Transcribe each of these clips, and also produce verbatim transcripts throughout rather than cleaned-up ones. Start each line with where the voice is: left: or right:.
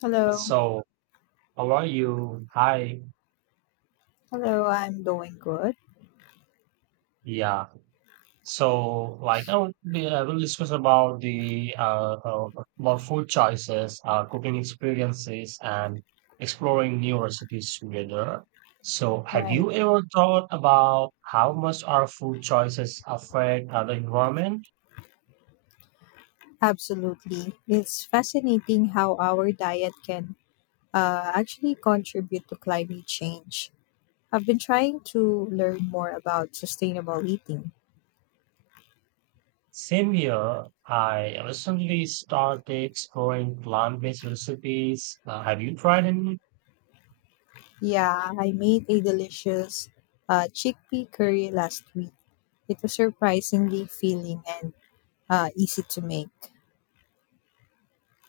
left: Hello.
right: So, how are you? Hi.
left: Hello, I'm doing good.
right: Yeah. So, like, I will be, I will discuss about the uh, uh about food choices, uh, cooking experiences, and exploring new recipes together. So, have
left: Right.
right: you ever thought about how much our food choices affect our environment?
left: Absolutely. It's fascinating how our diet can uh, actually contribute to climate change. I've been trying to learn more about sustainable eating.
right: Same here, I recently started exploring plant-based recipes. Uh, have you tried any?
left: Yeah, I made a delicious uh, chickpea curry last week. It was surprisingly filling and uh, easy to make.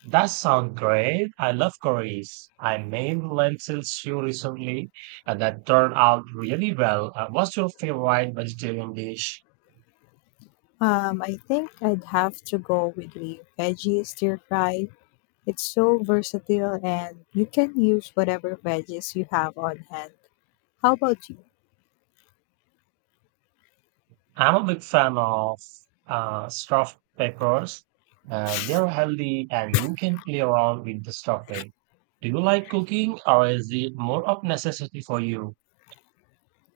right: That sounds great. I love curries. I made lentil stew recently, and that turned out really well. Uh, what's your favorite vegetarian dish?
left: Um, I think I'd have to go with a veggie stir fry. It's so versatile and you can use whatever veggies you have on hand. How about you?
right: I'm a big fan of uh, stuffed peppers. Uh, they're healthy, and you can play around with the stuffing. Do you like cooking, or is it more of necessity for you?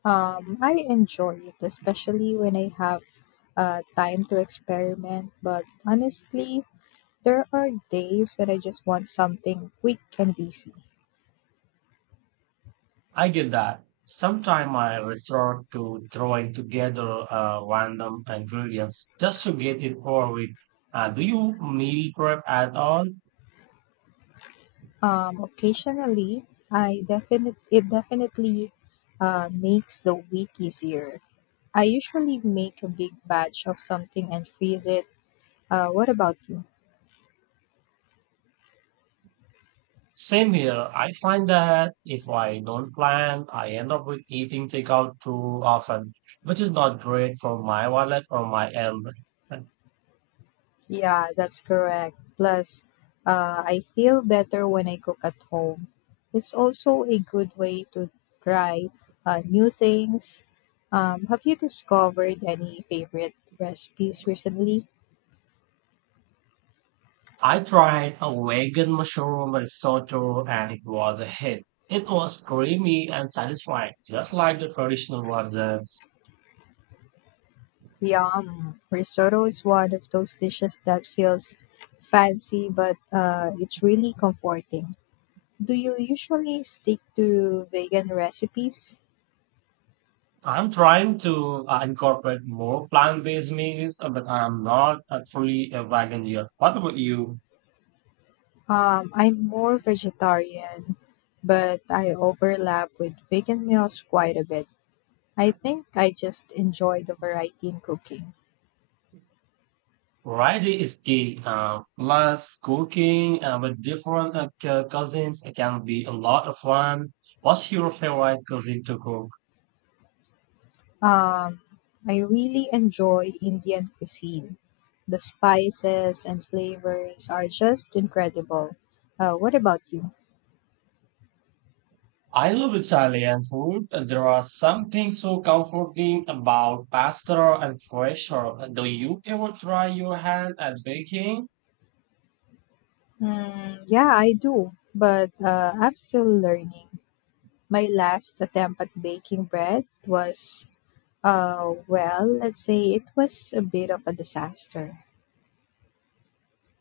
left: Um, I enjoy it, especially when I have uh, time to experiment. But honestly, there are days when I just want something quick and easy.
right: I get that. Sometimes I resort to throwing together uh, random ingredients just to get it over with. Uh, do you meal prep at all?
left: Um, occasionally, I definite it definitely uh, makes the week easier. I usually make a big batch of something and freeze it. Uh, what about you?
right: Same here. I find that if I don't plan, I end up with eating takeout too often, which is not great for my wallet or my health. And
left: Yeah, that's correct. Plus, uh, I feel better when I cook at home. It's also a good way to try uh, new things. Um, have you discovered any favorite recipes recently?
right: I tried a vegan mushroom risotto and it was a hit. It was creamy and satisfying, just like the traditional versions.
left: Yum! Risotto is one of those dishes that feels fancy, but uh, it's really comforting. Do you usually stick to vegan recipes?
right: I'm trying to uh, incorporate more plant-based meals, uh, but I'm not uh, fully a vegan yet. What about you?
left: Um, I'm more vegetarian, but I overlap with vegan meals quite a bit. I think I just enjoy the variety in cooking.
right: Variety is key. Uh, plus, cooking uh, with different uh, cu- cousins it can be a lot of fun. What's your favorite cuisine to cook?
left: Um, I really enjoy Indian cuisine. The spices and flavors are just incredible. Uh, what about you?
right: I love Italian food. And There are something so comforting about pasta and fresh herb. Uh, Do you ever try your hand at baking?
left: Mm, yeah, I do, but uh, I'm still learning. My last attempt at baking bread was Uh, well, let's say it was a bit of a disaster.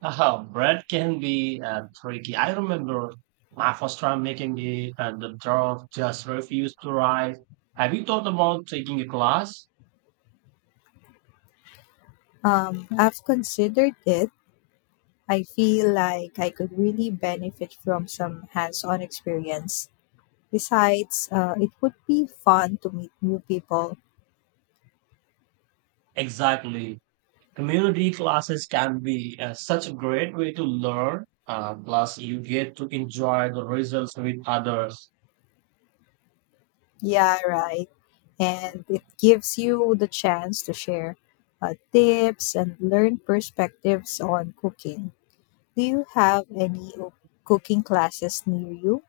right: Uh, bread can be uh, tricky. I remember my first time making the uh, the dough just refused to rise. Have you thought about taking a class?
left: Um, I've considered it. I feel like I could really benefit from some hands on experience. Besides, uh, it would be fun to meet new people.
right: Exactly. Community classes can be uh, such a great way to learn. Uh, plus, you get to enjoy the results with others.
left: Yeah, right. And it gives you the chance to share uh, tips and learn perspectives on cooking. Do you have any o- cooking classes near you?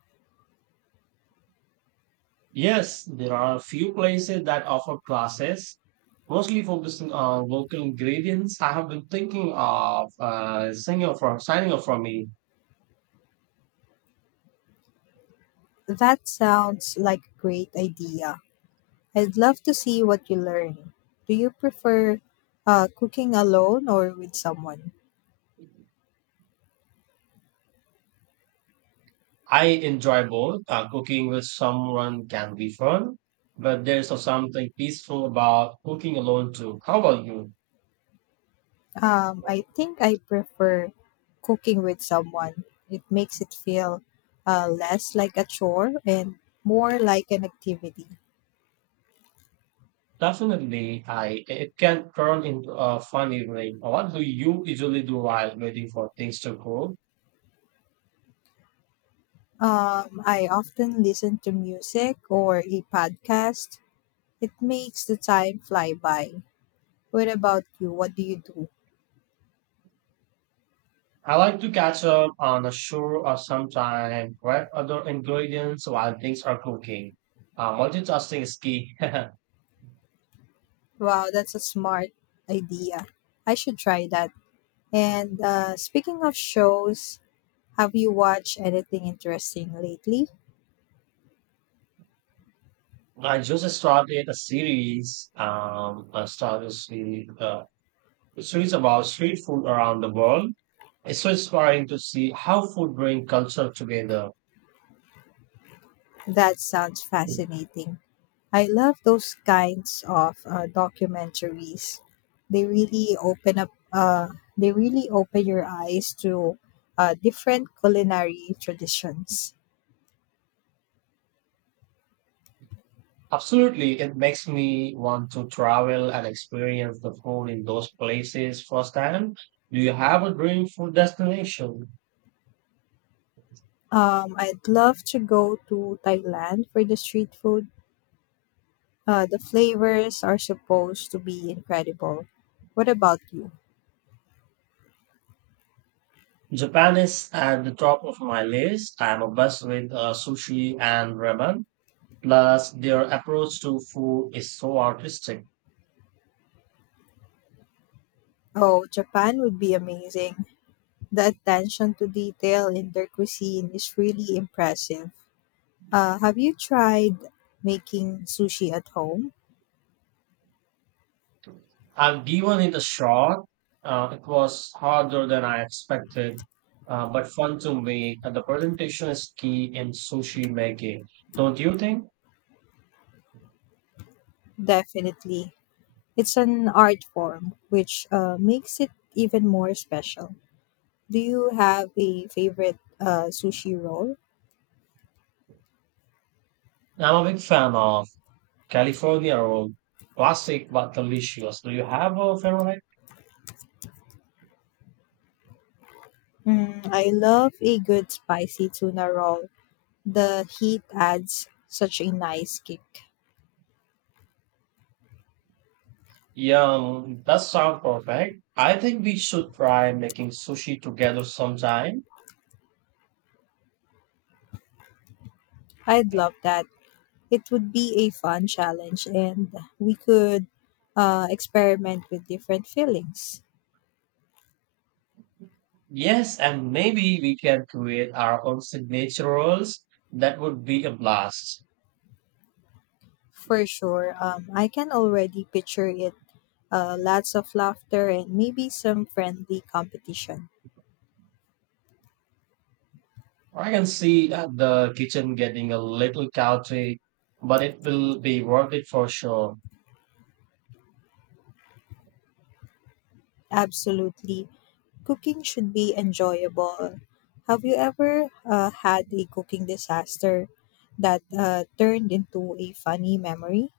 right: Yes, there are a few places that offer classes, mostly focusing on local ingredients. I have been thinking of uh, signing up for signing up for me.
left: That sounds like a great idea. I'd love to see what you learn. Do you prefer uh, cooking alone or with someone?
right: I enjoy both. Uh, cooking with someone can be fun, but there's also something peaceful about cooking alone too. How about you?
left: Um, I think I prefer cooking with someone. It makes it feel uh, less like a chore and more like an activity.
right: Definitely, I it can turn into a fun evening. What do you usually do while waiting for things to cool?
left: Um, I often listen to music or a podcast. It makes the time fly by. What about you? What do you do?
right: I like to catch up on a show or sometime and prep other ingredients while things are cooking. Uh, multitasking is key.
left: Wow, that's a smart idea. I should try that. And uh, speaking of shows, have you watched anything interesting lately?
right: I just started a series, um, I started a series, uh, a series about street food around the world. It's so inspiring to see how food brings culture together.
left: That sounds fascinating. I love those kinds of uh, documentaries. They really open up. Uh, they really open your eyes to uh, different culinary traditions.
right: Absolutely, it makes me want to travel and experience the food in those places firsthand. Do you have a dream food destination?
left: Um, I'd love to go to Thailand for the street food. Uh, the flavors are supposed to be incredible. What about you?
right: Japan is at the top of my list. I'm obsessed with uh, sushi and ramen. Plus, their approach to food is so artistic.
left: Oh, Japan would be amazing. The attention to detail in their cuisine is really impressive. Uh, have you tried making sushi at home?
right: I've given it a shot. Uh, it was harder than I expected, uh, but fun to make. And the presentation is key in sushi making, don't you think?
left: Definitely. It's an art form, which uh, makes it even more special. Do you have a favorite uh, sushi roll?
right: I'm a big fan of California roll, classic but delicious. Do you have a favorite?
left: Mm, I love a good spicy tuna roll. The heat adds such a nice kick.
right: Yeah, that sounds perfect. I think we should try making sushi together sometime.
left: I'd love that. It would be a fun challenge and we could uh, experiment with different feelings.
right: Yes, and maybe we can create our own signature rolls. That would be a blast.
left: For sure, um, I can already picture it. Uh, lots of laughter and maybe some friendly competition.
right: I can see that the kitchen getting a little chaotic, but it will be worth it for sure.
left: Absolutely. Cooking should be enjoyable. Have you ever uh, had a cooking disaster that uh, turned into a funny memory?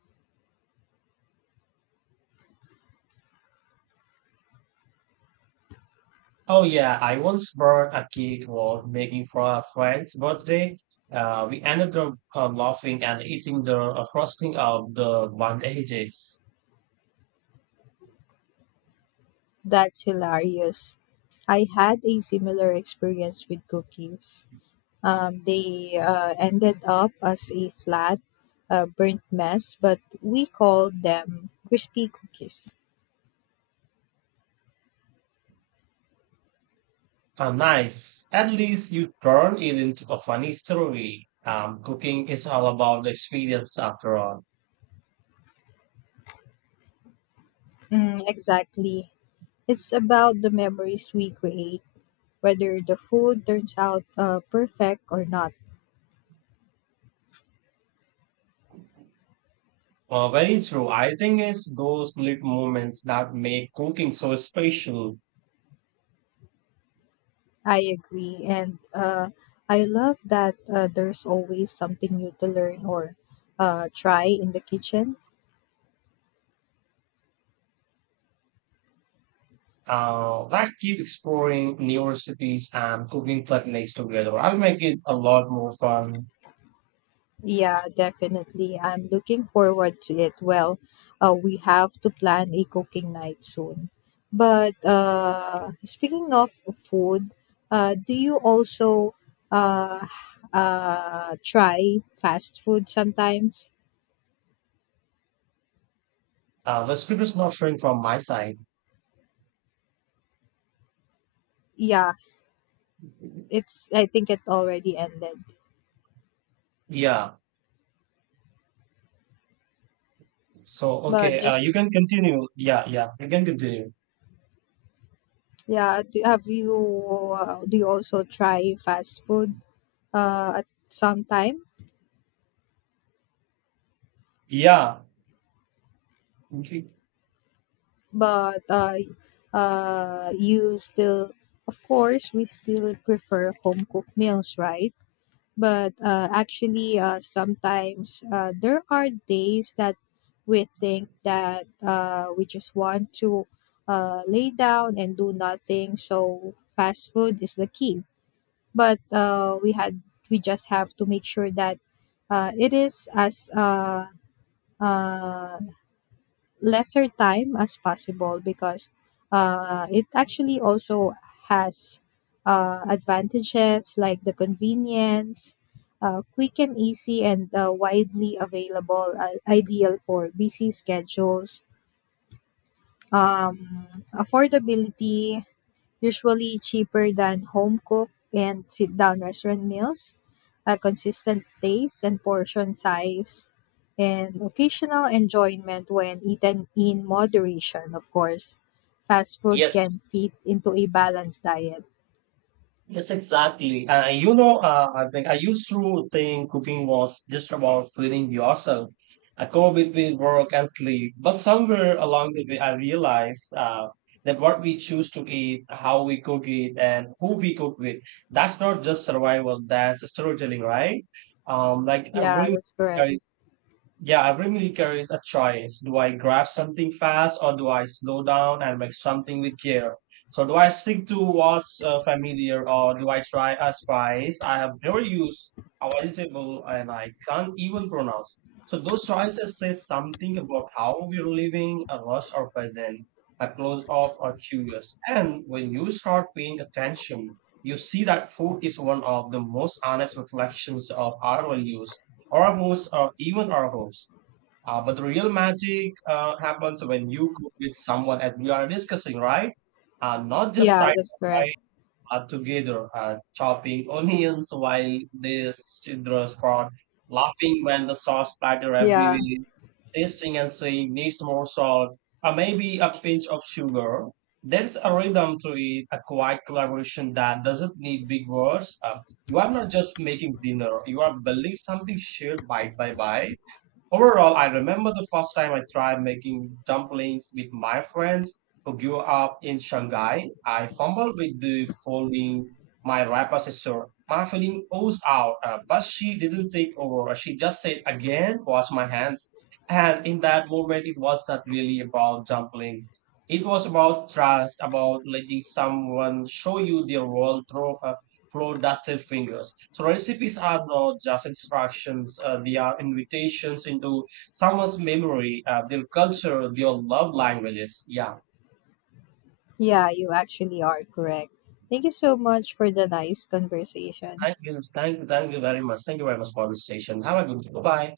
right: Oh yeah, I once burned a cake while making for a friend's birthday. Uh, we ended up uh, laughing and eating the uh, frosting of the bandages.
left: That's hilarious. I had a similar experience with cookies. Um, they uh, ended up as a flat, uh, burnt mess, but we called them crispy cookies.
right: Uh, nice. At least you turn it into a funny story. Um, cooking is all about the experience after all.
left: Mm, exactly. It's about the memories we create, whether the food turns out uh, perfect or not.
right: Uh, very true. I think it's those little moments that make cooking so special.
left: I agree. And uh, I love that uh, there's always something new to learn or uh, try in the kitchen.
right: Uh, like keep exploring new recipes and cooking techniques together. I'll make it a lot more fun.
left: Yeah, definitely. I'm looking forward to it. Well, uh, we have to plan a cooking night soon. But uh, speaking of food, uh, do you also uh, uh, try fast food sometimes?
right: Uh, the script is not showing from my side.
left: Yeah, it's. I think it already ended.
right: Yeah. So,
left: But
right: okay. Uh, you
left: just
right: can continue. Yeah. Yeah. You can continue.
left: yeah, do, have you uh, do you also try fast food uh, at some time?
right: Yeah. Okay.
left: But uh, uh, you still, of course, we still prefer home cooked meals, right? But uh, actually, uh, sometimes uh, there are days that we think that uh, we just want to uh, lay down and do nothing. So fast food is the key. But uh, we had we just have to make sure that uh, it is as uh, uh, lesser time as possible because uh, it actually also has uh, advantages like the convenience, uh, quick and easy, and uh, widely available, uh, ideal for busy schedules, um, affordability, usually cheaper than home cooked and sit down restaurant meals, a consistent taste and portion size, and occasional enjoyment when eaten in moderation, of course. Fast food
right: Yes.
left: can fit into a balanced diet.
right: Yes, exactly. Uh, you know, uh, I think I used to think cooking was just about feeding yourself. I go between work and sleep. But somewhere along the way, I realized uh, that what we choose to eat, how we cook it, and who we cook with, that's not just survival, that's storytelling, right? Um, like, I
left: Yeah,
right: really
left: that's correct.
right: Yeah, every meal carries a choice. Do I grab something fast or do I slow down and make something with care? So, do I stick to what's uh, familiar or do I try a spice I have never used, a vegetable, and I can't even pronounce? So, those choices say something about how we're living, a rush or present, a close off or curious. And when you start paying attention, you see that food is one of the most honest reflections of our values Oracles or even oracles. Uh, but the real magic uh, happens when you cook with someone, as we are discussing, right? Uh, not just
left: Yeah,
right: side
left: that's correct.
right: by uh, together uh, chopping onions while the children spot laughing when the sauce splatter
left: Yeah.
right: everywhere, tasting and saying needs more salt, or maybe a pinch of sugar. There's a rhythm to it, a quiet collaboration that doesn't need big words. Uh, you are not just making dinner, you are building something shared bite by bite. Overall, I remember the first time I tried making dumplings with my friends who grew up in Shanghai. I fumbled with the folding my wrapper sister. My feeling oozed out, uh, but she didn't take over. She just said again, "Watch my hands." And in that moment, it was not really about dumpling. It was about trust, about letting someone show you their world through uh, flow dusted fingers. So recipes are not just instructions, uh, they are invitations into someone's memory, uh, their culture, their love languages. Yeah.
left: Yeah, you actually are correct. Thank you so much for the nice conversation.
right: Thank you. Thank you. Thank you very much. Thank you very much for this session. Have a good day. Bye.